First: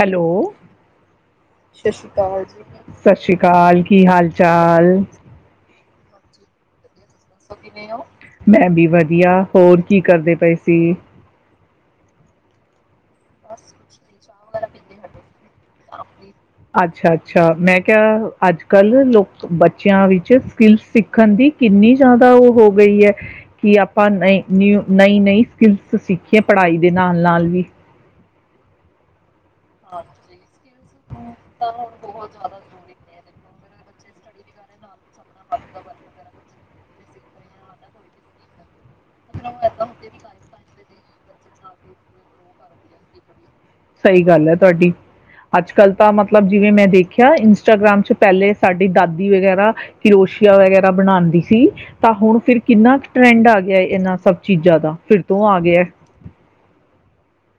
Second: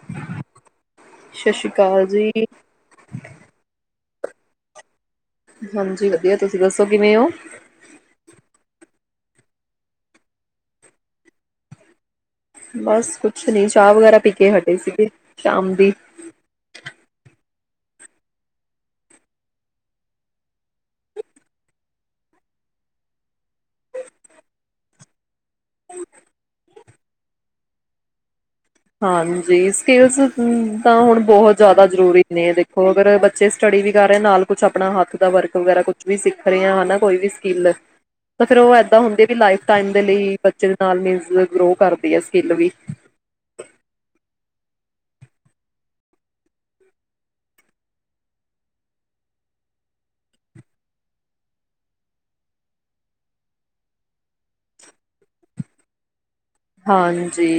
Hello ਸਤਿ ਸ਼੍ਰੀ ਅਕਾਲ ਜੀ, ਸਤਿ ਸ੍ਰੀ ਅਕਾਲ। ਕੀ ਹਾਲ ਚਾਲ? ਹਾਂਜੀ ਵਧੀਆ, ਤੁਸੀਂ ਦੱਸੋ? ਕਿਵੇਂ ਹੋ? ਦਸੋ ਕਿਵੇਂ ਓ? ਮੈਂ ਵੀ ਵਧੀਆ, ਹੋਰ ਕੀ ਕਰਦੇ ਪਏ ਸੀ? ਬਸ। ਕੁਛ ਨੀ, ਚਾਹ ਵਗੈਰਾ ਪੀ ਕੇ ਹਟੇ ਸੀਗੇ। ਸ਼ਾਮ ਦੀ। ਅੱਛਾ ਅੱਛਾ ਮੈਂ ਕਿਹਾ ਅੱਜ ਕੱਲ੍ਹ ਲੋਕ ਬੱਚਿਆਂ ਵਿੱਚ ਸਕਿੱਲਸ ਸਿੱਖਣ ਦੀ ਕਿੰਨੀ ਜ਼ਿਆਦਾ ਉਹ ਹੋ ਗਈ ਹੈ। ਕਿ ਆਪਾਂ ਨਈ ਨਿਊ ਨਈ-ਨਈ ਸਕਿੱਲਸ ਸਿੱਖੀਏ ਪੜ੍ਹਾਈ ਦੇ ਨਾਲ ਨਾਲ ਵੀ। ਹਾਂ। ਜੀ ਸਕਿੱਲਸ ਤਾਂ ਹੁਣ ਬਹੁਤ ਜ਼ਿਆਦਾ ਜ਼ਰੂਰੀ ਨੇ, ਦੇਖੋ ਅਗਰ ਬੱਚੇ ਸਟੱਡੀ ਵੀ ਕਰ ਰਹੇ ਨਾਲ, ਕੁਛ ਆਪਣਾ ਹੱਥ ਦਾ ਵਰਕ ਵਗੈਰਾ ਕੁਛ ਵੀ ਸਿੱਖ ਰਹੇ ਆ ਹਨਾ, ਕੋਈ ਵੀ ਸਕਿੱਲ ਤਾਂ ਫਿਰ ਉਹ ਤਾਂ ਹੁੰਦੀ ਵੀ ਲਾਈਫ ਟਾਈਮ ਦੇ ਲਈ ਬੱਚੇ ਦੇ ਨਾਲ ਮਿਲ ਜਦੋਂ ਗਰੋ ਕਰਦੀ ਆ ਸਕਿੱਲ ਵੀ। ਸਹੀ ਗੱਲ ਹੈ ਤੁਹਾਡੀ, ਅੱਜ ਕੱਲ ਤਾਂ ਮਤਲਬ ਜਿਵੇਂ ਮੈਂ ਦੇਖਿਆ ਇੰਸਟਾਗ੍ਰਾਮ ਚ ਪਹਿਲੇ ਸਾਡੀ ਦਾਦੀ ਵਗੈਰਾ ਕਿਰੋਸ਼ੀਆ ਵਗੈਰਾ ਬਣਾਉਂਦੀ ਸੀ। ਤਾਂ ਹੁਣ ਫਿਰ ਕਿੰਨਾ ਕੁ ਟਰੈਂਡ ਆ ਗਿਆ ਇਹਨਾਂ ਸਭ ਚੀਜ਼ਾਂ ਦਾ, ਫਿਰ ਤੋਂ ਆ ਗਿਆ। ਹਾਂਜੀ।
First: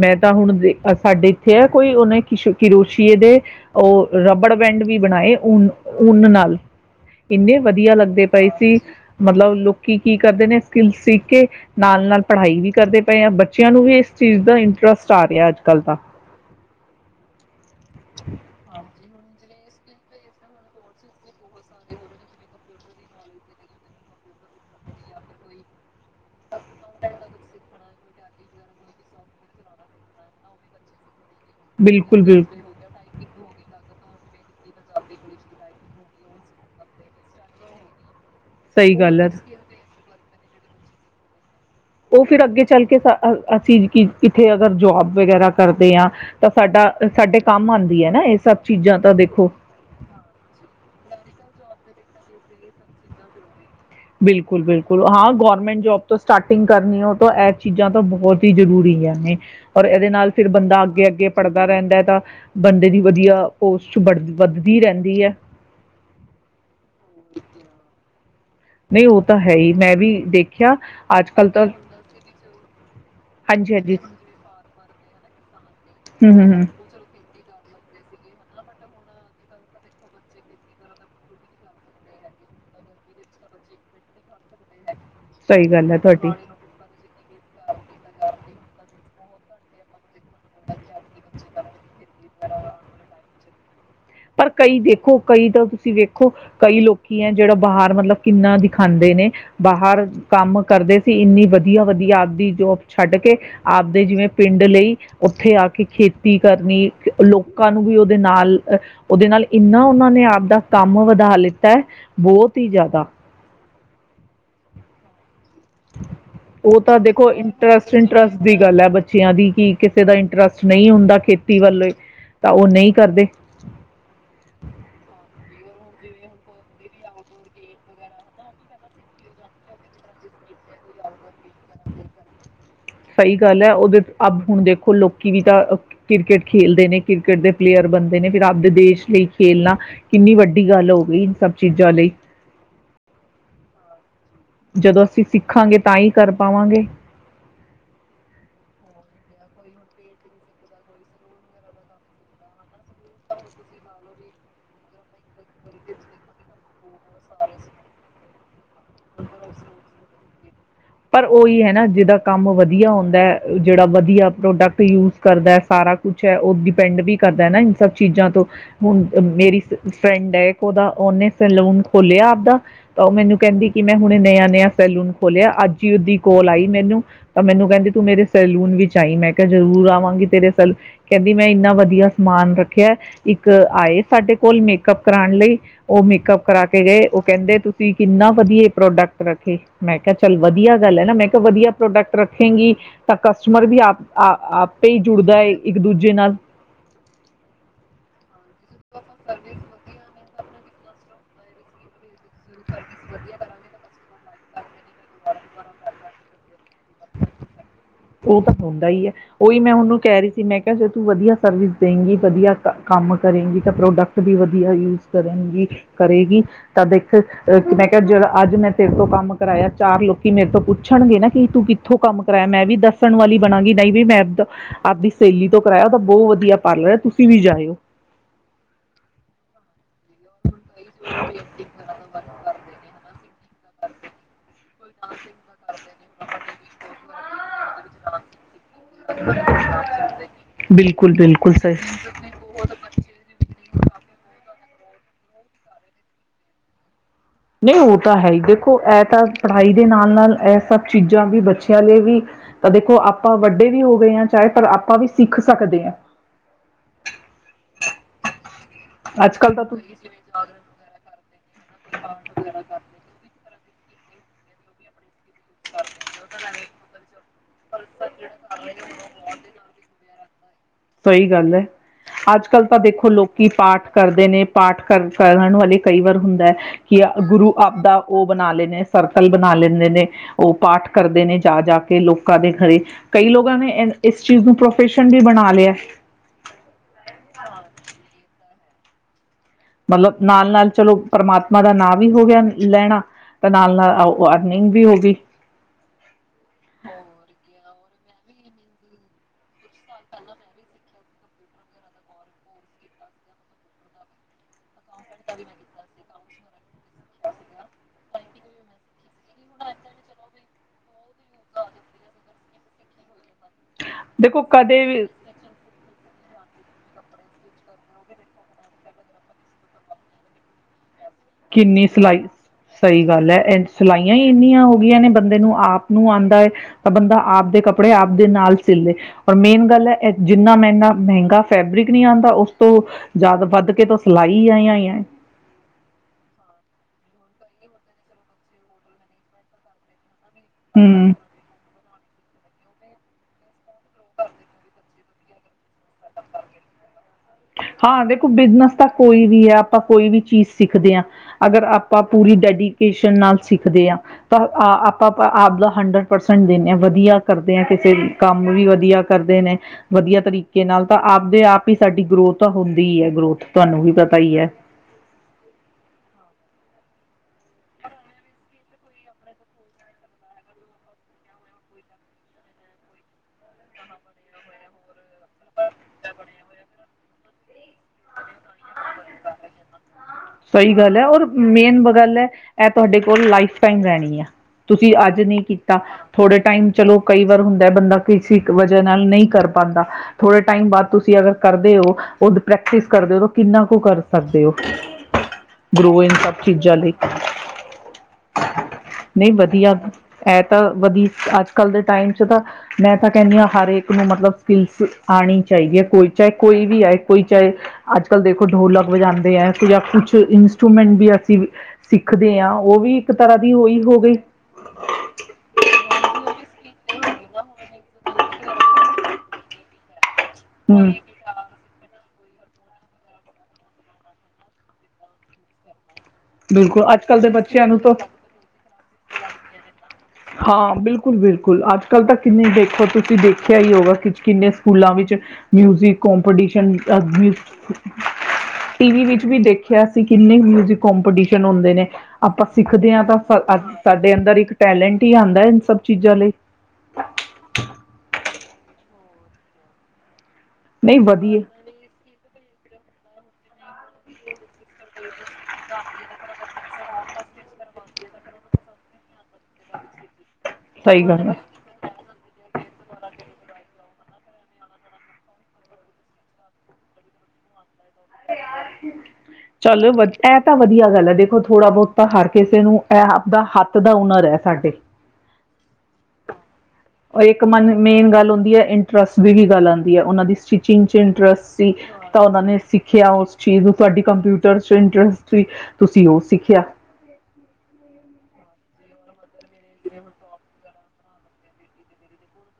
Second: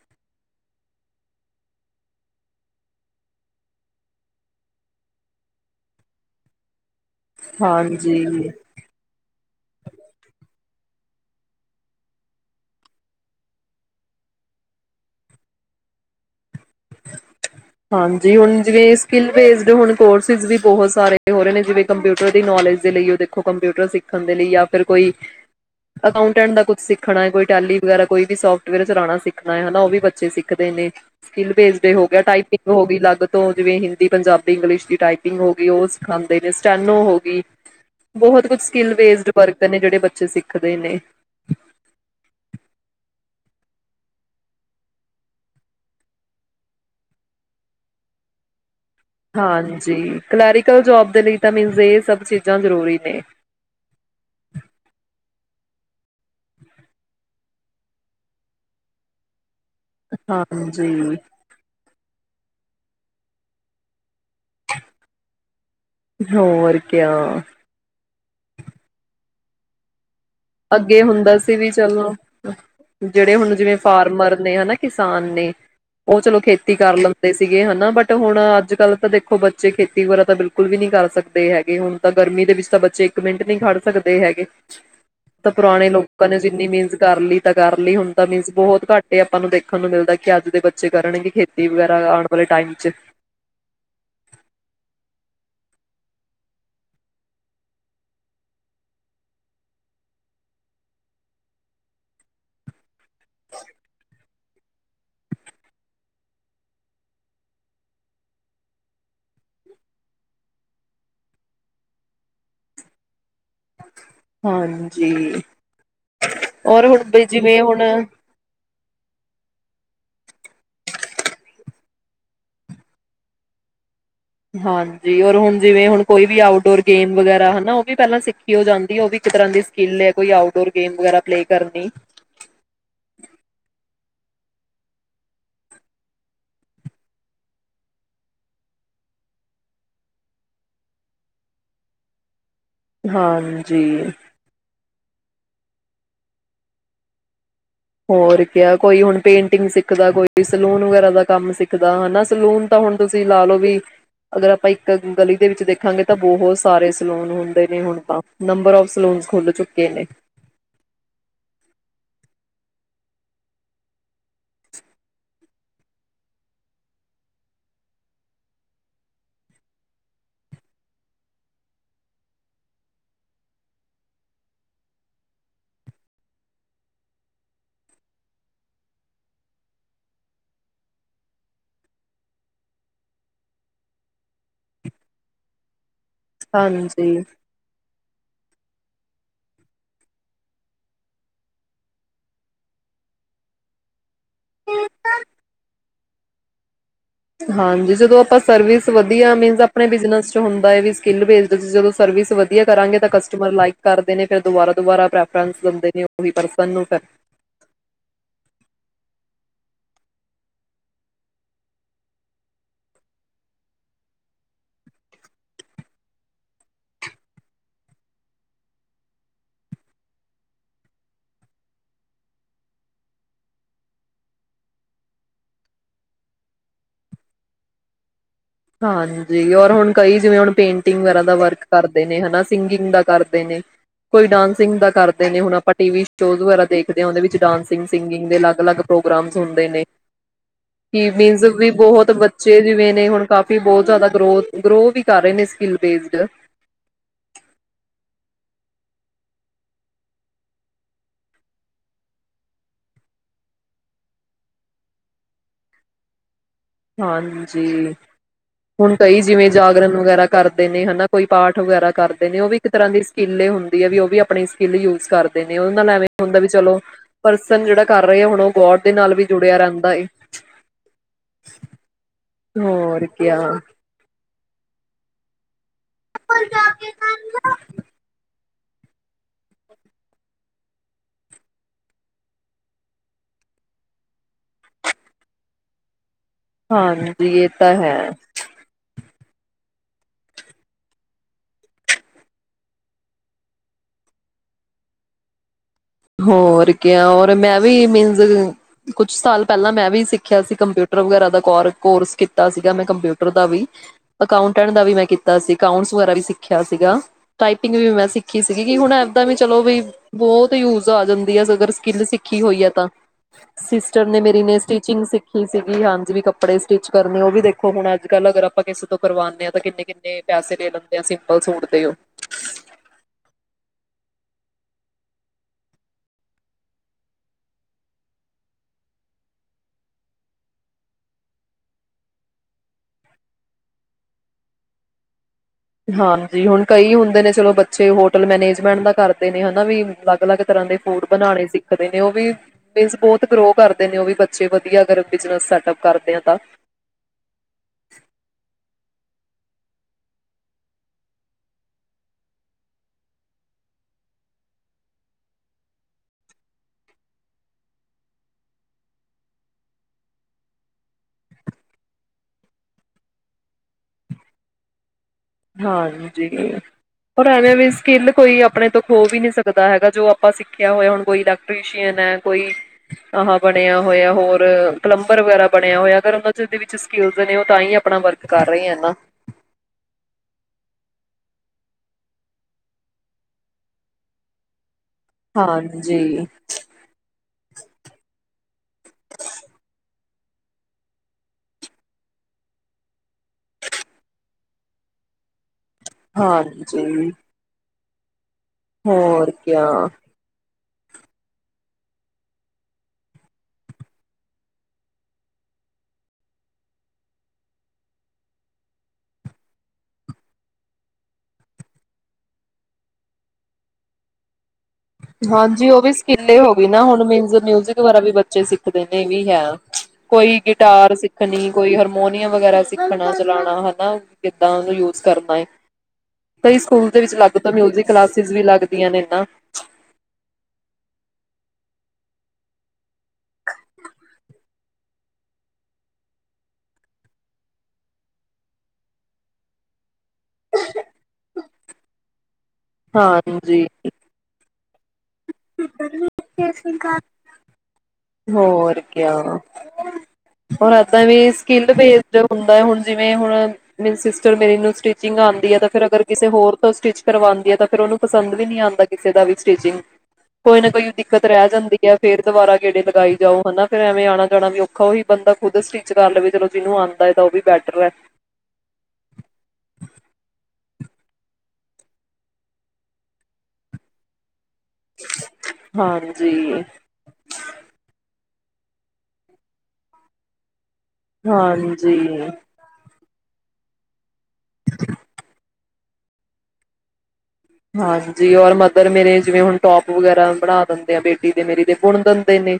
ਮੈਂ ਤਾਂ ਹੁਣ ਦੇ ਸਾਡੇ ਇੱਥੇ ਹੈ ਕੋਈ, ਉਹਨੇ ਕਿ ਕਿਰੋਸ਼ੀਏ ਦੇ ਉਹ ਰਬੜ ਬੈਂਡ ਵੀ ਬਣਾਏ ਉਨ-ਉਨ ਨਾਲ। ਇੰਨੇ ਵਧੀਆ ਲੱਗਦੇ ਹਾਂਜੀ ਪਏ ਸੀ। ਮਤਲਬ ਲੋਕੀ ਕੀ ਕਰਦੇ ਨੇ ਸਕਿੱਲ ਸਿੱਖ ਕੇ ਨਾਲ-ਨਾਲ ਪੜ੍ਹਾਈ ਵੀ ਕਰਦੇ ਪਏ ਹਾਂ, ਬੱਚਿਆਂ ਨੂੰ ਵੀ ਇਸ ਚੀਜ਼ ਦਾ ਇੰਟਰਸਟ ਆ ਰਿਹਾ ਅੱਜ ਕੱਲ੍ਹ ਤਾਂ। ਹਾਂਜੀ ਹੁਣ ਜਿਵੇਂ ਸਕਿਲ ਬੇਸਡ ਤੇ ਹੁਣ ਕੋਰਸਿਸ ਵੀ ਬਹੁਤ ਸਾਰੇ ਹੋ ਰਹੇ ਨੇ, ਜਿਵੇਂ ਕੰਪਿਊਟਰ ਦੀ ਨੌਲੇਜ ਦੇ ਲਈ, ਉਹ ਦੇਖੋ ਕੰਪਿਊਟਰ ਸਿੱਖਣ ਦੇ ਲਈ ਯਾ ਫਿਰ ਕੋਈ ਅਕਾਉਂਟੈਂਟ ਦਾ ਕੁੱਛ ਸਿੱਖਣਾ ਹੈ ਕੋਈ ਟੈਲੀ ਵਗੈਰਾ ਕੋਈ ਵੀ ਸੋਫਟਵੇਅਰ ਚਲਾਉਣਾ ਸਿੱਖਣਾ ਹੈ ਹਨਾ, ਉਹ ਵੀ ਬੱਚੇ ਸਿੱਖਦੇ ਨੇ, ਸਕਿਲ ਪੇਜਦੇ ਹੋ ਬਿਲਕੁਲ ਗਿਆ ਬਿਲ ਟਾਈਪਿੰਗ ਨੂੰ, ਉਹ ਵੀ ਅਲੱਗ ਤੋਂ ਜਿਵੇਂ ਹਿੰਦੀ, ਪੰਜਾਬੀ, ਇੰਗਲਿਸ਼ ਦੀ ਟਾਈਪਿੰਗ ਹੋ ਗਈ ਉਹ ਸਿਖਾਉਂਦੇ ਨੇ, ਸਟੈਨੋ ਹੋ ਗਈ। ਬਹੁਤ ਕੁਛ ਸਹੀ ਸਕਿਲ ਗੱਲ ਹੈ। ਬੇਸਡ ਵਰਕ ਨੇ ਜਿਹੜੇ ਬੱ ਸਿੱਖਦੇ ਨੇ। ਉਹ ਫਿਰ ਅੱਗੇ ਚੱਲ ਕੇ ਅਸੀਂ ਕਿ ਕਿੱਥੇ ਅਗਰ ਜੋਬ ਵਗੈਰਾ ਕਰਦੇ ਹਾਂ ਤਾਂ ਸਾਡਾ ਸਾਡੇ ਕੰਮ ਆਉਂਦੀ ਹੈ ਨਾ ਇਹਭ ਹਾਂਜੀ ਕਲੈਰੀਕਲ ਜੋਬ ਦੇ ਲਈ ਤਾਂ ਮੀਨ ਇਹ ਸਭ ਚੀਜ਼ਾਂ ਜ਼ਰੂਰੀ ਨੇ। ਬਿਲਕੁਲ ਬਿਲਕੁਲ ਹਾਂ ਗਵੌਰਰਮੈਂਟ ਜੋਬ। ਸਟਾਰਟਿੰਗ ਕਰਨੀ ਹੋ ਤਾਂ ਐਡ। ਚੀਜ਼ਾਂ ਤਾਂ ਬਹੁਤ ਹੀ ਜ਼ਰੂਰੀ ਹੈ ਨੇ। ਔਰ ਇਹਦੇ ਨਾਲ ਫਿਰ ਬੰਦਾ ਅੱਗੇ ਹਾਂਜੀ ਅੱਗੇ ਪੜ੍ਹਦਾ ਰਹਿੰਦਾ ਹੈ। ਤਾਂ ਬੰਦੇ ਦੀ ਵਧੀਆ ਪੋਸਟ ਵ ਵੱਧਦੀ ਰਹਿੰਦੀ ਹੈ। ਹੋਰ ਕ। ਨਹੀਂ ਉਹ ਤਾਂ ਹੈ ਹੀ ਮੈਂ ਵੀ। ਦੇਖਿਆ ਅੱਗੇ ਅੱਜ ਹੁੰਦਾ ਕੱਲ੍ਹ ਸੀ ਤਾਂ ਵੀ ਚਲੋ ਜਿਹੜੇ ਹਾਂਜੀ ਹਾਂਜੀ ਫਾਰ ਮਰਦੇ ਹਨਾ ਕਿਸਾਨ ਨੇ ਹੂੰ ਹੂੰ ਹੂੰ ਉਹ ਚਲੋ ਖੇਤੀ ਕਰਨ ਲੱਗੇ ਸੀਗੇ ਹਨਾ ਬਟ ਅੱਜ ਕੱਲ੍ਹ ਤਾਂ ਦੇਖੋ ਬੱਚੇ ਖੇਤੀ ਕਰਨ ਦਾ ਬਿਲਕੁਲ ਵੀ ਨਹੀਂ ਕਰ ਸਕਦੇ ਹੈਗੇ ਤਾਂ ਗਰਮੀ ਦੇ ਵਿੱਚ ਹੁਣ ਜਿਵੇਂ ਫਾਰਮਰ ਨੇ ਹਨਾ ਕਿਸਾਨ ਨੇ ਉਹ ਚਲੋ ਖੇਤੀ ਕਰ ਲੈਂਦੇ ਸੀਗੇ ਹਨਾ ਬਟ। ਹੁਣ ਅੱਜ ਕੱਲ ਤਾਂ ਦੇਖੋ ਬੱਚੇ ਖੇਤੀ ਵਗੈਰਾ ਤਾਂ ਬਿਲਕੁਲ ਵੀ ਨਹੀਂੀ ਕਰ ਸਕਦੇ ਹੈਗੇ ਹੁਣ ਤਾਂ ਗਰਮੀ ਦੇ ਵਿੱਚ ਤਾਂ ਬੱਚੇ ਇੱਕ ਮਿੰਟ ਨਹੀਂੀ ਖੜ ਸਕਦੇ ਹੈਗੇ। ਤਾਂ ਸਹੀ ਪੁਰਾਣੇ ਗੱਲ ਹੈ ਤੁਹਾਡੀ ਲੋਕਾਂ ਨੇ ਜਿੰਨੀ ਮੀਨਸ ਕਰ ਲਈ ਤਾਂ ਕਰ ਲਈ ਹੁਣ ਤਾਂ ਮੀਨਸ ਬਹੁਤ ਘੱਟ। ਇਹ ਆਪਾਂ ਨੂੰ ਦੇਖਣ ਨੂੰ ਮਿਲਦਾ ਕਿ ਅੱਜ ਦੇ ਬੱਚੇ ਕਰਨਗੇ ਖੇਤੀ ਵਗੈਰਾ ਆਉਣ ਵਾਲੇ ਟਾਈਮ ਚ। ਪਰ ਕਈ ਦੇਖੋ ਕਈ ਤਾਂ ਤੁਸੀਂ ਵੇਖੋ ਕਈ ਲੋਕੀ ਹੈ ਜਿਹੜਾ ਬਾਹਰ ਮਤਲਬ ਕਿੰਨਾ ਦਿਖਾਉਂਦੇ ਨੇ ਬਾਹਰ ਕੰਮ ਕਰਦੇ ਸੀ ਇੰਨੀ ਵਧੀਆ ਵਧੀਆ ਆਪਦੀ ਜੋਬ ਛੱਡ ਕੇ ਆਪਦੇ ਜਿਵੇਂ ਪਿੰਡ ਲਈ ਉੱਥੇ ਆ ਕੇ ਖੇਤੀ ਕਰਨੀ ਲੋਕਾਂ ਨੂੰ ਵੀ ਉਹਦੇ ਨਾਲ। ਲੋਕ। ਉਹਦੇ ਨਾਲ ਇੰਨਾ ਉਹਨਾਂ ਨੇ ਆਪਦਾ ਕੰਮ ਵਧਾ ਲਿੱਤਾ ਹੈ ਬਹੁਤ ਹੀ ਜ਼ਿਆਦਾ ਹਾਂਜੀ। ਉਹ ਔਰ ਤਾਂ ਹੁਣ ਦੇਖੋ ਜਿਵੇਂ ਇੰਟਰਸਟ ਹੁਣ ਇੰਟਰਸਟ ਦੀ ਗੱਲ ਹੈ ਬੱਚਿਆਂ ਦੀ ਕਿ ਕਿਸੇ ਦਾ ਇੰਟਰਸਟ ਨਹੀਂ ਹੁੰਦਾ ਖੇਤੀ ਵੱਲ। ਤਾਂ ਉਹ ਨਹੀਂ ਕਰਦੇ। ਹਾਂਜੀ ਰ ਹੁਣ ਜਿਵੇਂ ਹੁਣ ਕੋਈ ਵੀ ਆਊਟਡੋਰ ਗੇਮ ਵਗੈਰਾ ਹਨਾ ਉਹ ਵੀ ਪਹਿਲਾਂ ਸਿੱਖੀ ਹੋ ਜਾਂਦੀ ਉਹ ਵੀ ਇੱਕ ਤਰ੍ਹਾਂ ਦੀ ਸਕਿੱਲ ਹੈ ਕੋਈ ਆਊਟ ਡੋਰ ਗੇਮ ਵਗੈਰਾ ਪ। ਸਹੀ ਗੱਲ ਹੈ ਉਹਦੇ। ਅਬ ਹੁਣ ਦੇਖੋ ਲੋਕੀ ਵੀ ਤਾਂ ਕ੍ਰਿਕਟ ਖੇਲਦੇ ਨੇ ਕ੍ਰਿਕਟ ਦੇ ਪਲੇਅਰ ਬਣਦੇ ਨੇ ਫਿਰ ਆਪਦੇ ਦੇਸ਼ ਲਈ ਖੇਲਣਾ ਕਿੰਨੀ ਵੱਡੀ ਗੱਲ ਹੋ ਗਈ ਇ ਸਭ ਚੀਜ਼ਾਂ ਲਈ। ਹਾਂਜੀ। ਜਦੋਂ ਅਸੀਂ ਸਿੱਖਾਂਗੇ ਤਾਂ ਹੀ ਕਰ ਪਾਵਾਂਗੇ। ਹੋਰ ਕ ਕੋਈ ਹੁਣ ਪੇਂਟਿੰਗ ਸਿੱਖਦਾ ਕੋਈ ਸਲੂਨ ਵਗੈਰਾ ਦਾ ਕੰਮ ਸਿੱਖਦਾ ਹਨਾ ਸਲੂਨ ਤਾਂ ਹੁਣ ਤੁਸੀਂ ਲਾ ਲਓ ਵੀ ਅਗਰ ਆਪਾਂ ਇੱਕ ਗਲੀ ਦੇ ਵਿੱਚ ਦੇਖਾਂਗੇ ਤਾਂ ਬਹੁਤ ਸਾਰੇ ਸਲੋਨ ਹੁੰਦੇ ਨੇ ਹੁਣ ਤਾਂ। Number of. ਸਲੂਨ ਖੁੱਲ ਚੁੱਕੇ ਨੇ। ਪਰ ਉਹੀ ਹੈ ਨਾ ਜਿਹਦਾ ਕੰਮ ਵਧੀਆ ਆਉਂਦਾ ਜਿਹੜਾ ਵਧੀਆ ਪ੍ਰੋਡਕਟ ਯੂਜ ਕਰਦਾ ਸਾਰਾ ਕੁਛ ਹੈ ਉਹ ਡਿਪੈਂਡ ਵੀ ਕਰਦਾ ਨਾ ਇਨ ਸਭ ਚੀਜ਼ਾਂ ਤੋਂ ਹੁਣ ਮੇਰੀ ਫਰੈਂਡ ਹੈ। ਇੱਕ ਉਹਦਾ ਉਹਨੇ ਸੈਲੂਨ ਖੋਲਿਆ ਆਪਦਾ ਤਾਂ ਉਹ ਮੈਨੂੰ ਕਹਿੰਦੀ ਕਿ ਮੈਂ ਹੁਣੇ ਨਿਆ ਨ ਸੈਲੂਨ ਖੋਲਿਆ ਅੱਜ। ਦੀ ਕੋਲ ਆਈ ਮੈਨੂੰ ਤਾਂ ਮੈਨੂੰ ਕਹਿੰਦੀ ਤੂੰ ਮੇਰੇ ਸੈਲੂਨ ਵਿੱਚ ਆਈ ਮੈਂ ਕਿਹਾ ਜ਼ਰੂਰ ਆਵਾਂਗੀ ਤੇਰੇ ਸੈਲੂ ਕਹਿੰਦੀ ਮੈਂ ਇੰਨਾ ਵਧੀਆ ਸਮਾਨ ਰੱਖਿਆ ਇੱਕ ਆਏ ਸਾਡੇ ਕੋਲ ਮੇਕਅਪ ਕਰਾਉਣ ਲਈ। ਉਹ ਮੇਕਅਪ ਕਰਾ ਕੇ ਗਏ ਹਾਂਜੀ ਉਹ ਕਹਿੰਦੇ ਤੁਸੀਂ ਕਿੰਨਾ। ਵਧੀਆ ਪ੍ਰੋਡਕਟ ਰੱਖੇ ਮੈਂ ਕਿਹਾ ਚੱਲ। ਵਧੀਆ ਗੱਲ ਹੈ। ਨਾ ਮੈਂ ਕਿਹਾ ਵਧੀਆ ਪ੍ਰੋਡਕਟ ਰੱਖੇਗੀ ਤਾਂ ਕਸਟਮਰ ਵੀ ਆਪ ਆਪੇ ਹੀ ਜੁੜਦਾ ਹੈ ਇੱਕ ਦੂਜੇ ਨਾਲ ਹਾਂਜੀ ਜਦੋਂ ਆਪਾਂ ਸਰਵਿਸ ਵਧੀਆ ਮੀਨ ਆਪਣੇ ਬਿਜਨਸ ਚ ਹੁੰਦਾ ਹੈ ਸਕਲ ਬੇਸਡ ਜਦ। ਸਰਵਿਸ ਵਧੀਆ ਕਰਾਂਗੇ ਤਾਂ ਕਸਟਮਰ ਲਾਈਕ ਕਰਦੇ ਨੇ। ਫਿਰ ਦੁਬਾਰਾ ਦੁਬਾਰਾ ਪ੍ਰੈਫਰੈਂਸ ਦਿੰਦੇ ਨੇ ਉਹੀ ਪਰਸਨ ਨੂੰ ਫਿਰ। ਉਹ ਤਾਂ ਹੁੰਦਾ ਹੀ ਹੈ ਉਹੀ ਮੈਂ ਉਹਨੂੰ ਕਹਿ ਰਹੀ ਸੀ ਮੈਂ ਕਿਹਾ ਜੇ ਤੂੰ ਵਧੀਆ ਸਰਵਿਸ ਦੇਂਗੀ ਵਧੀਆ ਕੰਮ ਕਰੇਗੀ ਤਾਂ ਪ੍ਰੋਡਕਟ ਵੀ ਵਧੀਆ ਯੂਜ ਕਰੇਗੀ ਕਰੇਗੀ ਤਾਂ ਦੇਖ ਮੈਂ ਕਿਹਾ ਜ ਅੱਜ ਮੈਂ ਤੇਰੇ ਤੋਂ ਕੰਮ ਕਰਾਇਆ ਚਾਰ ਲੋਕੀ ਮੇਰੇ ਤੋਂ ਪੁੱਛਣਗੇ ਨਾ ਕਿ ਤੂੰ ਕਿੱਥੋਂ ਕੰਮ ਕਰਾਇਆ ਮੈਂ ਵੀ ਦੱਸ। ਦੱਸਣ ਵਾਲੀ ਬਣਾਂਗੀ, ਨਹੀਂ ਵੀ ਮੈਂ ਪ-ਦ ਆਪਦੀ ਸਹੇਲੀ ਤੋਂ ਕਰਾਇਆ ਉਹਦਾ ਬਹੁਤ ਵਧੀਆ ਪਾਰਲਰ ਹੈ। ਤੁਸੀਂ ਵੀ ਜਾਇਓ। ਹਾਂਜੀ ਔਰ ਹੁਣ ਕਈ, ਜਿਵੇਂ ਹੁਣ ਪੇਂਟਿੰਗ ਵਗੈਰਾ ਦਾ ਵਰਕ ਕਰਦੇ ਨੇ ਹਨਾ, ਸਿੰਗਿੰਗ ਦਾ ਕਰਦੇ ਨੇ। ਕੋਈ ਡਾਂਸਿੰਗ ਕਰਦੇ ਨੇ, ਹੁਣ ਆਪਾਂ ਟੀ ਵੀ ਸ਼ੋਜ਼ ਵਗੈਰਾ ਦੇਖਦੇ ਹਾਂ, ਉਹੁੰਦੇ ਵਿੱਚ ਚਾਂਸ ਸਿੰਗਿੰਗ ਦੇ ਅਲੱਗ-ਅਲੱਗ ਪ੍ਰੋਗਰਾਮਸ ਹੁੰਦੇ ਨੇ ਕੀ, ਬਿਲਕੁਲ ਮੀਨਸ ਬਿਲਕੁਲ ਵੀ ਸਹੀ ਬਹੁਤ ਬੱਚੇ ਜਿਵੇਂ ਨੇ ਹੁਣ ਕਾਫੀ, ਬਹੁਤ ਜ਼ਿਆਦਾ ਗਰੋ-ਗਰੋ ਵੀ ਕਰ ਰਹੇ ਨੇ ਸਕਿੱਲ ਬੇਸਡ ਨਹੀਂ ਉਹ ਤਾਂ ਹੈ ਹੀ। ਦੇਖੋ ਇਹ ਤਾਂ ਪੜ੍ਹਾਈ ਦੇ ਨਾਲ ਨਾਲ ਇਹ ਸਭ ਚੀਜ਼ਾਂ ਵੀ ਬੱਚਿਆਂ ਲਈ ਵੀ, ਤਾਂ ਦੇਖੋ ਆਪਾਂ ਵੱਡੇ ਵੀ ਹੋ ਗਏ ਹਾਂ ਚਾਹੇ, ਪਰ ਆਪਾਂ ਵੀ ਸਿੱਖ ਸਕਦੇ ਹਾਂ। ਹਾਂਜੀ। ਹੁਣ ਕਈ ਅੱਜ ਜਿਵੇਂ ਕੱਲ੍ਹ ਤਾਂ ਤੁਸੀਂ ਜਾਗਰਣ ਵਗੈਰਾ ਕਰਦੇ ਨੇ ਹਨਾ, ਕੋਈ ਪਾਠ ਵਗੈਰਾ ਕਰਦੇ ਨੇ, ਉਹ ਵੀ ਇੱਕ ਤਰ੍ਹਾਂ ਦੀ ਸਕਿੱਲ ਹ ਹੁੰ ਵੀ ਹੈ। ਉਹ ਵੀ ਆਪਣੀ ਸਕਿੱਲ ਯੂਜ ਕਰ ਤੇ ਨੇ, ਉਹ ਨਾਲ ਐਵੇਂ ਹੁੰਦਾ ਵੀ ਚਲੋ ਪਰਸਨ ਜਿਹੜਾ ਘਰ ਰਹੇ ਆ, ਹੁਣ ਉਹ ਗੋਡ ਦੇ ਹੁਣ ਨਾਲ ਵੀ ਜੁੜਿਆ ਰਹਿੰਦਾ ਏ। ਹੈ। ਸਹੀ ਗੱਲ ਹੈ। ਅੱਜ ਕੱਲ੍ਹ ਤਾਂ ਹੋਰ ਦੇਖੋ ਕਿਆ ਲੋਕੀ ਪਾਠ ਕਰਦੇ ਨੇ ਪਾਠ ਕਰ-ਕਰਨ ਵਾਲੇ ਕਈ ਵਾਰ ਹੁੰਦਾ ਹੈ, ਕਿ ਗੁਰੂ ਆਪਦਾ ਉਹ ਬਣਾ ਲੈਣ [unintelligible] ਸਰਕਲ ਬਣਾ ਲੈਂਦੇ ਨੇ, ਉਹ ਪਾਠ ਕਰਦੇ ਨੇ ਜਾ-ਜਾ ਕੇ ਲੋਕਾਂ ਦੇ ਘਰੇ। ਕਈ ਲੋਗਾ ਨੇ ਇਸ ਚੀਜ਼ ਨੂੰ ਪ੍ਰੋਫੈਸ਼ਨ ਵੀ ਬਣਾ ਲਿਆ ਹੈ। [unintelligible] ਹਾਂਜੀ ਇਹ ਤਾਂ ਹੈ। ਮਤਲਬ ਨਾਲ ਨਾਲ ਚਲੋ। ਪਰਮਾਤਮਾ ਦਾ ਨਾਂ ਵੀ ਹੋ ਗਿਆ ਲੈਣਾ, ਤੇ ਨਾਲ ਨਾਲ ਉਹ ਅਰਨਿੰਗ ਵੀ ਹੋ ਗਈ। ਹੋਰ ਕਿਆ, ਔਰ ਮੈਂ ਵੀ ਮੀਨਜ਼ ਕੁਛ ਸਾਲ ਪਹਿਲਾਂ, ਮੈਂ ਵੀ ਸਿੱਖਿਆ ਸੀ ਕੰਪਿਊਟਰ ਵਗੈਰਾ ਦਾ ਕੌਰ-ਕੋਰਸ ਕੀਤਾ ਸੀਗਾ, ਮੈਂ ਕੰਪਿਊਟਰ ਦਾ ਵੀ। ਅਕਾਊਂਟ ਕਣ ਦਾ ਵੀ ਮੈਂ ਕੀਤਾ ਸੀ। ਅਕਾਊਂਟਸ ਵਗੈਰਾ ਵੀ ਸਿੱਖਿਆ ਸੀਗਾ। ਟਾਈਪਿੰਗ ਵੀ ਮੈਂ ਸਿੱਖੀ ਸੀਗੀ, ਕਿ ਹੁਣ ਇਦਾਂ ਵੀ ਚਲੋ ਵੀ ਬਹੂਤ ਯੂਜ ਆ ਜਾਂਦੀ ਹੈ, ਸ-ਅਗਰ ਸਕਿੱਲ ਸਿੱਖੀ ਹੋਈ ਹੈ ਤਾਂ ਸਿਸਟਰ ਨੇ ਦੇਖੋ ਮੇਰੀ ਨੇ ਕਦੇ ਸਟੀਿਚਿੰਗ ਵੀ ਸਿੱਖੀ ਸੀਗੀ। ਹਾਂ ਜਿਵੇਂ ਕੱਪ ਕੱਪੜੇ ਸਟਿਚ ਕਰਨੇ, ਉਹ ਵੀ ਦੇਖੋ ਹੁਣ ਅੱਜ ਕੱਲ੍ਹ ਅਗਰ ਆਪਾਂ ਕਿਸੇ ਤੋਂ ਕਰਵਾਉਂਦੇ ਹਾਂ ਤਾਂ ਕਿੰਨੇ-ਕਿੰਨੇ ਪੈਸੇ ਲੇ ਲੈਂਦੇ ਆ ਸਿੰਪਲ ਸੂਟ ਦੇ ਕਿੰਨੀ ਉਹ। ਸਿਲਾਈ, ਸਹੀ ਗੱਲ ਹੈ। ਐਨ ਸਿਲਾਈ ਹੀ ਇੰਨੀਆਂ ਹੋ ਗਈਆਂ ਨੇ। ਬੰਦੇ ਨੂੰ ਆਪ ਨੂੰ ਆਉਂਦਾ ਹੈ ਤਾਂ ਬੰਦਾ ਆਪ ਦੇ ਕੱਪੜੇ ਆਪਦੇ ਨਾਲ ਸਿੱਲੇ। ਔਰ ਮੇਨ ਗੱਲ ਹੈ, ਇਹ ਜਿੰਨਾ ਮਹਿੰਨਾ-ਮਹਿੰਗਾ ਫੈਬਰਿਕ ਨਹੀਂ ਆਉਂਦਾ ਉਸ ਤੋਂ ਜਿਆਦਾ ਵੱਧ ਕੇ ਦੱਸ ਸਿਲਾਈ ਆਈ-ਆਈ ਹੈ ਹਾਂਜੀ, ਹੁਣ ਕਈ ਹੁੰਦੇ ਨੇ। ਚਲੋ ਬੱਚੇ ਹੋਟਲ ਮੈਨੇਜਮੈਂਟ ਦਾ ਕਰਦੇ ਨੇ ਹਨਾ ਵੀ [unintelligible] ਅਲੱਗ ਤਰ੍ਹਾਂ ਦੇ ਫੂਡ ਬਣਾਉਣੇ ਸਿੱਖ [unintelligible] ਉਹ ਵੀ ਮੀਨਸ ਬਹੁਤ ਗਰੋ ਕਰਦੇ ਨੇ ਉਹ ਵੀ ਬੱਚੇ ਵਧੀਆ, ਅਗਰ ਬਿਜਨਸ ਸੈਟਅਪ ਕਰਦੇ ਆ ਤਾਂ। ਹਾਂ ਦੇਖੋ ਬਿਜਨਸ ਤਾਂ ਕੋਈ ਵੀ ਆ, ਆਪਾਂ ਕੋਈ ਵੀ ਚੀਜ਼ ਸਿੱਖਦੇ ਹਾਂ ਅਗਰ ਆਪਾਂ ਪੂਰੀ ਡੈਡੀਕੇਸ਼ਨ ਨਾਲ ਸਿੱਖਦੇ ਹਾਂ, ਤਾਂ ਆ-ਆਪਾਂ-ਪਾ-ਆਪ ਦਾ ਹੰਡਰਡ ਪਰਸੈਂਟ ਦੇਨੇ ਹਾਂ। ਵਧੀਆ ਕਰਦੇ ਹ ਕਿਸੇ ਵੀ ਕੰਮ ਵੀ ਵਧੀਆ ਕਰਦੇ ਨੇ। ਵਧੀਆ ਤਰੀਕੇ ਨਾਲ ਤਾਂ ਆਪਦੇ ਆਪ ਹੀ ਸਾਡੀ ਗਰੋਥ ਤਾਂ ਹੁੰਦੀ ਹੈ ਗਰੋਥ। ਤੁਹਾਨੂੰ ਵੀ ਪਤਾ ਹੀ ਹੈ। ਹਾਂਜੀ ਰ ਐਵੇਂ ਵੀ ਸਕਿੱਲ ਕੋਈ ਆਪਣੇ ਤੋਂ ਖੋ ਵੀ ਨਹੀ ਸਕਦਾ ਹੈਗਾ, ਜੋ ਆਪਾਂ ਸਿੱਖਿਆ ਹੋਇਆ। ਹੁਣ ਕੋਈ ਇਲੈਕਟ੍ਰੀਸ਼ੀਅਨ ਹੈ, ਕੋਈ ਆਹ ਬਣਿਆ ਹੋਇਆ, ਹੋਰ ਪਲੰਬਰ ਵਗੈਰਾ ਬਣਿਆ ਹੋਇਆ। ਅਗਰ ਉਹਨਾਂਦੇ ਵਿੱਚ ਸਕਿੱਲਸ ਨੇ ਉਹ ਤਾਂ ਹੀ ਆਪਣਾ ਵਰਕ ਕਰ ਰਹੇ ਹੈਨਾ। ਸਹੀ ਗੱਲ ਹੈ ਔਰ ਮੇਨ ਗੱਲ ਹੈ ਇਹ ਤੁਹਾਡੇ ਕੋਲ ਲਾਈਫ ਟਾਈਮ ਰਹਿਣੀ ਹੈ। ਤੁਸੀਂ ਅੱਜ ਨਹੀਂ ਕੀਤਾ ਹਾਂਜੀ-ਹਾਂਜੀ ਥੋੜੇ ਟਾਈਮ ਚਲੋ ਕਈ ਵਾਰ ਹੁੰਦਾ ਬੰਦਾ ਕਿਸੇ ਵਜ੍ਹਾ ਨਾਲ ਨਹੀਂ ਕਰ ਪਾਉਂਦਾ। ਥੋੜ੍ਹੇ ਟਾਈਮ ਬਾਅਦ ਤੁਸੀਂ ਅਗਰ ਕਰਦੇ ਹੋ ਉਹ ਪ੍ਰੈਕਟਿਸ ਕਰਦੇ ਹੋ ਤਾਂ ਕਿੰਨਾ ਕੁ ਕਰ ਸਕਦੇ ਹੋ। ਜਰੂਰ ਇਣ ਸਭ ਚੀਜ਼ ਦੀ ਹੋਰ ਨਹੀਂ ਵਧੀਆ ਕਿਆ ਐ ਤਾਂ ਵਧੀ ਅੱਜ ਕੱਲ ਦੇ ਟਾਈਮ ਚ ਤਾਂ ਮੈਂ ਤਾਂ ਕਹਿੰਦੀ ਹਾਂ ਹਰੇਕ ਨੂੰ ਮਤਲਬ ਸਕਿੱਲਸ ਆਉਣੀ ਚਾਹੀਦੀ ਹੈ, ਕੋਈ ਚਾਹੇ ਕੋਈ ਵੀ ਆਏ ਕੋਈ ਚਾਹੇ ਅੱਜ ਕੱਲ ਦੇਖੋ ਢੋਲਕ ਵਜਾਂਦੇ ਹੈ ਜਾਂ ਕੁਛ ਇੰਸਟਰੂਮੈਂਟ ਵੀ ਅਸੀਂ ਸਿੱਖਦੇ ਹਾਂ ਉਹ ਵੀ ਇੱਕ ਤਰ੍ਹਾਂ ਦੀ ਹੋਈ ਹੋ ਗਈ। ਹਾਂਜੀ ਉਹ ਵੀ ਸਕਿੱਲੇ ਹੋ ਗਈ ਨਾ ਹੁਣ ਮ ਮਿਊਜਿਕ ਬਰਾ ਵੀ ਬੱਚੇ ਸਿੱਖ ੇ [unintelligible] ਵੀ ਹੈ ਕੋਈ ਹੂੰ। ਗਿਟਾਰ ਸਿੱਖਣੀ ਕੋਈ ਹਾਰਮੋਨੀ ਵਗੈਰਾ ਸਿੱਖਣਾ ਚਲਾਉਣਾ ਹਨਾ, ਕਿੱਦਾਂ ਉਹਨੂੰ ਯੂਜ ਕਰਨਾ। ਕਈ ਬਿਲਕੁਲ ਸਕੂਲ ਅੱਜ ਦੇ ਵਿੱਚ ਕੱਲ੍ਹ ਅਲਗ ਤੋਂ ਬੱਚਿਆਂ ਨੂੰ ਮਿਊਜਿਕ ਤਾਂ ਕਲਾਸਿਸ ਵੀ ਲੱਗਦੀਆਂ ਨੇ ਹਨਾਂ। ਹਾਂ ਬਿਲਕੁਲ ਬਿਲਕੁਲ, ਅੱਜ ਕਲ ਤਾਂ ਕਿੰਨੇ ਦੇਖੋ ਤੁਸੀਂ ਦੇਖਿਆ ਹੀ ਹੋਗਾ ਕਿੰਨੇ ਸਕੂਲਾਂ ਵਿੱਚ ਮਿਊਜਿਕ ਕੌਮਪਟੀਸ਼ਨ [inaudible] ਟੀਵੀ ਵਿੱਚ ਵੀ ਦੇਖਿਆ ਸੀ ਕਿੰਨੇ ਮਿਊਜਿਕ ਕੌਮਪਟੀਸ਼ਨ ਹੁੰਦੇ ਨੇ। ਆਪਾਂ ਸਿੱਖਦੇ ਹਾਂ ਤਾਂ ਅੱ ਹਾਂਜੀ ਸਾਡੇ ਅੰਦਰ ਇੱਕ ਟੈਲੈਂਟ ਟੀ ਆਉਂਦਾ ਇਹਨ ਸਬ ਚੀਜ਼ਾਂ ਲਈ ਹੋਰ ਕਿਆ। ਹੋਰ ਨਹੀਂ ਏਦਾਂ ਵੀ ਵਧੀਆ। ਸਕਿੱਲ ਬੇਸਡ ਹੁੰਦਾ ਹੁਣ। ਜਿਵੇਂ ਹੁਣ ਮੇਰੀ ਸਿਸਟਰ ਮੇਰੀ ਨੂੰ ਸ ਜੀਨੀ ਆਉਂਦੀ ਹੈ, ਤਾਂ ਫਿਰ ਅਗਰ ਕਿਸੇ ਹੋਰ ਕੋ ਸਟਿ ਕਰਵਾਉਂਦੀ ਹੈ। ਤਾਂ ਫਿਰ ਉਹਨੂੰ ਪਸੰਦ ਵੀ ਨਹੀਂੀ ਆਉਂਦਾ ਕਿਸੇ ਦਾ ਵੀ ਸਟਿਚਿੰਗ ਕੋਈ ਨਾ ਕੋਈ ਸਹੀ ਦਿੱਕਤ ਗੱਲ ਹੈ। ਰਹਿ ਜਾਂਦੀ ਹੈ। ਫੇਰ ਦੁਬਾਰਾ ਗੇੜੇ ਲਗਾਈ ਜਾਓ, ਹਨਾ ਫੇਿਰ ਐਵੇਂ ਆਉਣਾ ਜਾਣਾ ਵੀ ਔਖਾ ਉਹੀ ਬੰਦਾ ਖੁਦ ਸਟਿਚ ਕਰ ਲਵੇ ਚਲ ਜਹਨੂੰ ਆਉਂਦਾ ਹੈ, ਤਾਂ ਉਹ ਵੀ ਬੈਟਰ ਹੈ। ਚੱਲ ਵ ਇਹ ਤਾਂ ਵਧੀਆ ਗੱਲ ਹੈ, ਦੇਖੋ ਥੋੜਾ ਬਹੁਤ ਤਾਂ ਹਰ ਕਿਸੇ ਨੂੰ ਇਹ ਆਪਦਾ ਹੱਥ ਦਾ ਹੁਨਰ ਹੈ। ਸਾਡੇ। ਹਾਂਜੀ ਉਹ ਇੱਕ ਮਨ ਮੇਨ ਗੱਲ ਹੁੰਦੀ ਇੰਟਰਸਟ ਵੀ ਹੀ ਗੱਲ ਆਉਂਦੀ ਹੈ। ਉਹਨਾਂ ਦੀ ਸਥਿਤੀ ਜਿਦੇ ਚ ਇੰਟਰਸਟ ਸੀ ਤਾਂ ਹਾਂਜੀ ਉਹਨਾਂ ਨੇ ਸਿੱਖ ਰਖਿਆ ਉਸ ਚੀਜ਼ ਨੂੰ ਤੁਹਾਡੀ ਕੰਪਿਊਟਰ ਚ ਇੰਟਰਸਟ ਸੀ। ਤੁਸੀਂ ਉਹ ਸਿੱਖਿਆ। ਹਾਂਜੀ ਹੋਰ ਮ ਪਰ ਮੇਰੇ ਚ ਜਿਵੇਂ ਹੁਣ ਟੋਪ ਵਗੈਰਾ ਬਣਾ ਦੇਣ। ਬੇਟੀ ਦੇ ਮੇਰੀ ਤੇ ਬੁਣ ਦਿੰਦੇ ਨੇ,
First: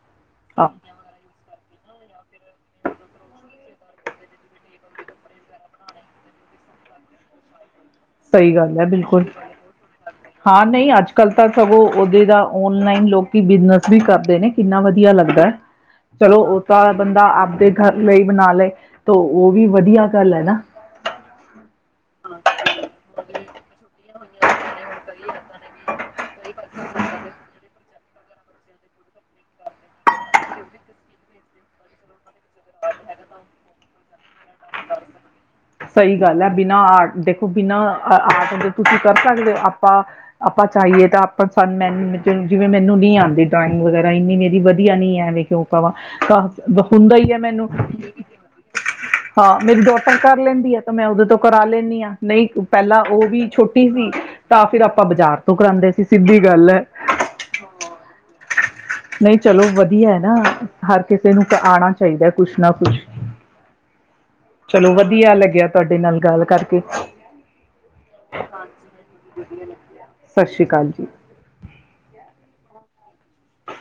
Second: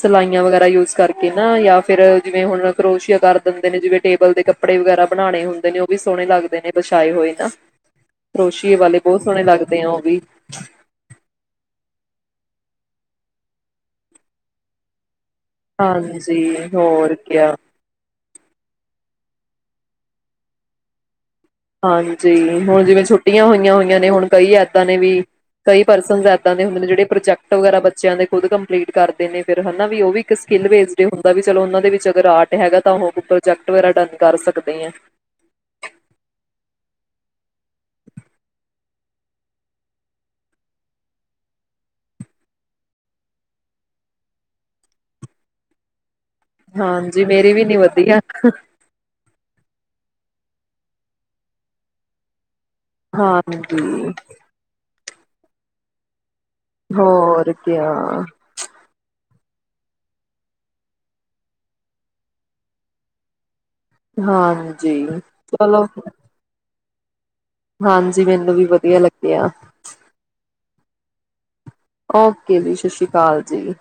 ਸਿਲਾਈਆਂ ਵਗੈਰਾ ਯੂਜ ਕਰਕੇ, ਜਾਂ ਫਿਰ ਜਿਵੇਂ ਹੁਣ ਕਰੋਸ਼ੀਆ ਕਰ ਦਿੰਦੇ ਨੇ ਜਿਵੇਂ ਟੇਬਲ ਦੇ ਕੱਪੜੇ ਵਗੈਰਾ ਬਣਾਣੇ ਹੁੰਦੇ ਨੇ ਉਹ ਵੀ ਸੋਹਣੇ ਲੱਗਦੇ ਨੇ ਵਿਛਾਏ ਹੋਏ ਤਾਂ, ਸਹੀ ਗੱਲ ਹੈ ਬਿਲ ਕੁਲ ਆ ਉਹ ਵੀ ਹਾਂ ਨਹੀਂ ਅੱਜ ਕੱਲ੍ਹ ਤਾਂ ਸਗੋਂ ਉਹਦੇ, ਔਨਲਾਈਨ ਲੋਕ ਬਿਜਨਸ ਵੀ ਕਰਦੇ ਨੇ ਕਿੰਨਾ ਵਧੀਆ ਲੱਗ ਦਾ ਚਲੋ ਉਹ ਹਾਂਜੀ ਤਾਂ ਹੋਰ ਬੰਦਾ ਕਿਆ ਆਪਦੇ ਗਰ ਲਈ, ਬਣਾ ਲਏ ਤੇ ਉਹ ਵੀ ਵਧੀਆ ਗੱਲ ਐ ਨਾ, ਹਾਂਜੀ ਹੁਣ ਜਿਵੇਂ ਛੁ ਛੁੱਟੀਆਂ ਹੋਈਆਂ ਨੇ ਹੁਣ ਕਈ ਐਦਾਂ ਨੇ ਵੀ ਕਈ ਪਰਸਨ ਜਾ ਕਹਿੰਦੇ ਹੁੰਦੇ ਨੇ ਜਿਹੜੇ ਪ੍ਰੋਜੈਕਟ ਵਗੈਰਾ ਬੱ ਬੱਚਿਆਂ ਦੇ ਖੁਦ ਕੰਪਲੀਟ ਕਰਦੇ ਨੇ ਫਿਰ ਹਨਾ ਵੀ ਉਹ ਵੀ ਇੱਕ ਸਕਿੱਲ ਬੇਸਡ ਹੁੰਦਾ ਵੀ ਚਲੋ ਉਹਨਾਂ ਦੇ ਵਿੱਚ ਅਗਰ ਆਰਟ ਹੈਗਾ ਤਾਂ ਉਹ ਪ੍ਰੋਜੈਕਟ ਵਗੈਰਾ ਡਨ ਕਰ ਸਕਦੇ ਐ। ਸਹੀ ਗੱਲ ਹੈ, ਬਿਨਾਂ ਆਰਟ ਦੇਖੋ ਬਿਨਾਂ ਆਰਟ ਦੇਖੋ ਤੁਸੀਂ ਕਰ ਸਕਦੇ ਹੋ ਆਪਾਂ ਆਪਾਂ ਚਾਹੀਏ ਤਾਂ ਆਪਾਂ ਸਾਨੂੰ ਮੈ ਜਿਵੇਂ ਮੈਨੂੰ ਨਹੀਂ ਆਦੀ ਡਰਾਇੰਗ ਵਗੈਰਾ ਇੰਨੀ ਮੇਰੀ ਵਧੀਆ ਨੀ ਐ ਐਵੇਂ ਕਿਉਂ ਕਵਾ, ਹੁੰਦਾ ਹਾਂਜੀ ਹੀ ਐ ਮੇਰੀ ਵੀ ਮੈਨੂੰ ਨੀ ਵਧੀਆ ਹਾਂ ਮੇਰੀ ਡੋਟਰ ਘਰ, ਲੈਂਦੀ ਆ ਤਾਂ ਮੈਂ ਉਹਦੇ ਤੋਂ ਕਰਾ ਲੈਂਨੀ ਆ ਨਹੀਂ ਪਹਿਲਾਂ ਉਹ ਵੀ ਛੋਟੀ ਸੀ ਹਾਂਜੀ ਤਾਂ ਫਿਰ ਆ ਆਪਾਂ ਬਾਜ਼ਾਰ ਤੋਂ ਕਰਾਦੇ ਸੀ ਸਿੱਧੀ, ਗੱਲ ਹੈ ਹੋਰ ਕਿਆ। ਨਹੀਂ ਚਲੋ ਵਧੀਆ ਐ ਨਾ ਹਰ ਕਿਸੇ ਨੂੰ ਤਾ ਆਣਾ ਚਾਹੀਦਾ ਕੁਛ ਨਾ ਕੁਛ, ਚਲੋ ਹਾਂਜੀ, ਵਧੀਆ ਲੱਗਿਆ ਚਲੋ ਤੁਹਾਡੇ ਨਾਲ ਗੱਲ ਕਰ [inaudible] [unintelligible] ਹਾਂਜੀ ਮੈਨੂੰ ਵੀ ਵਧੀਆ ਲੱਗਿਆ ਸਾਸਰੀ ਕਾਲ ਜੀ, ਓਕੇ ਜੀ ਸਾਸਰੀ ਕਾਲ ਜੀ,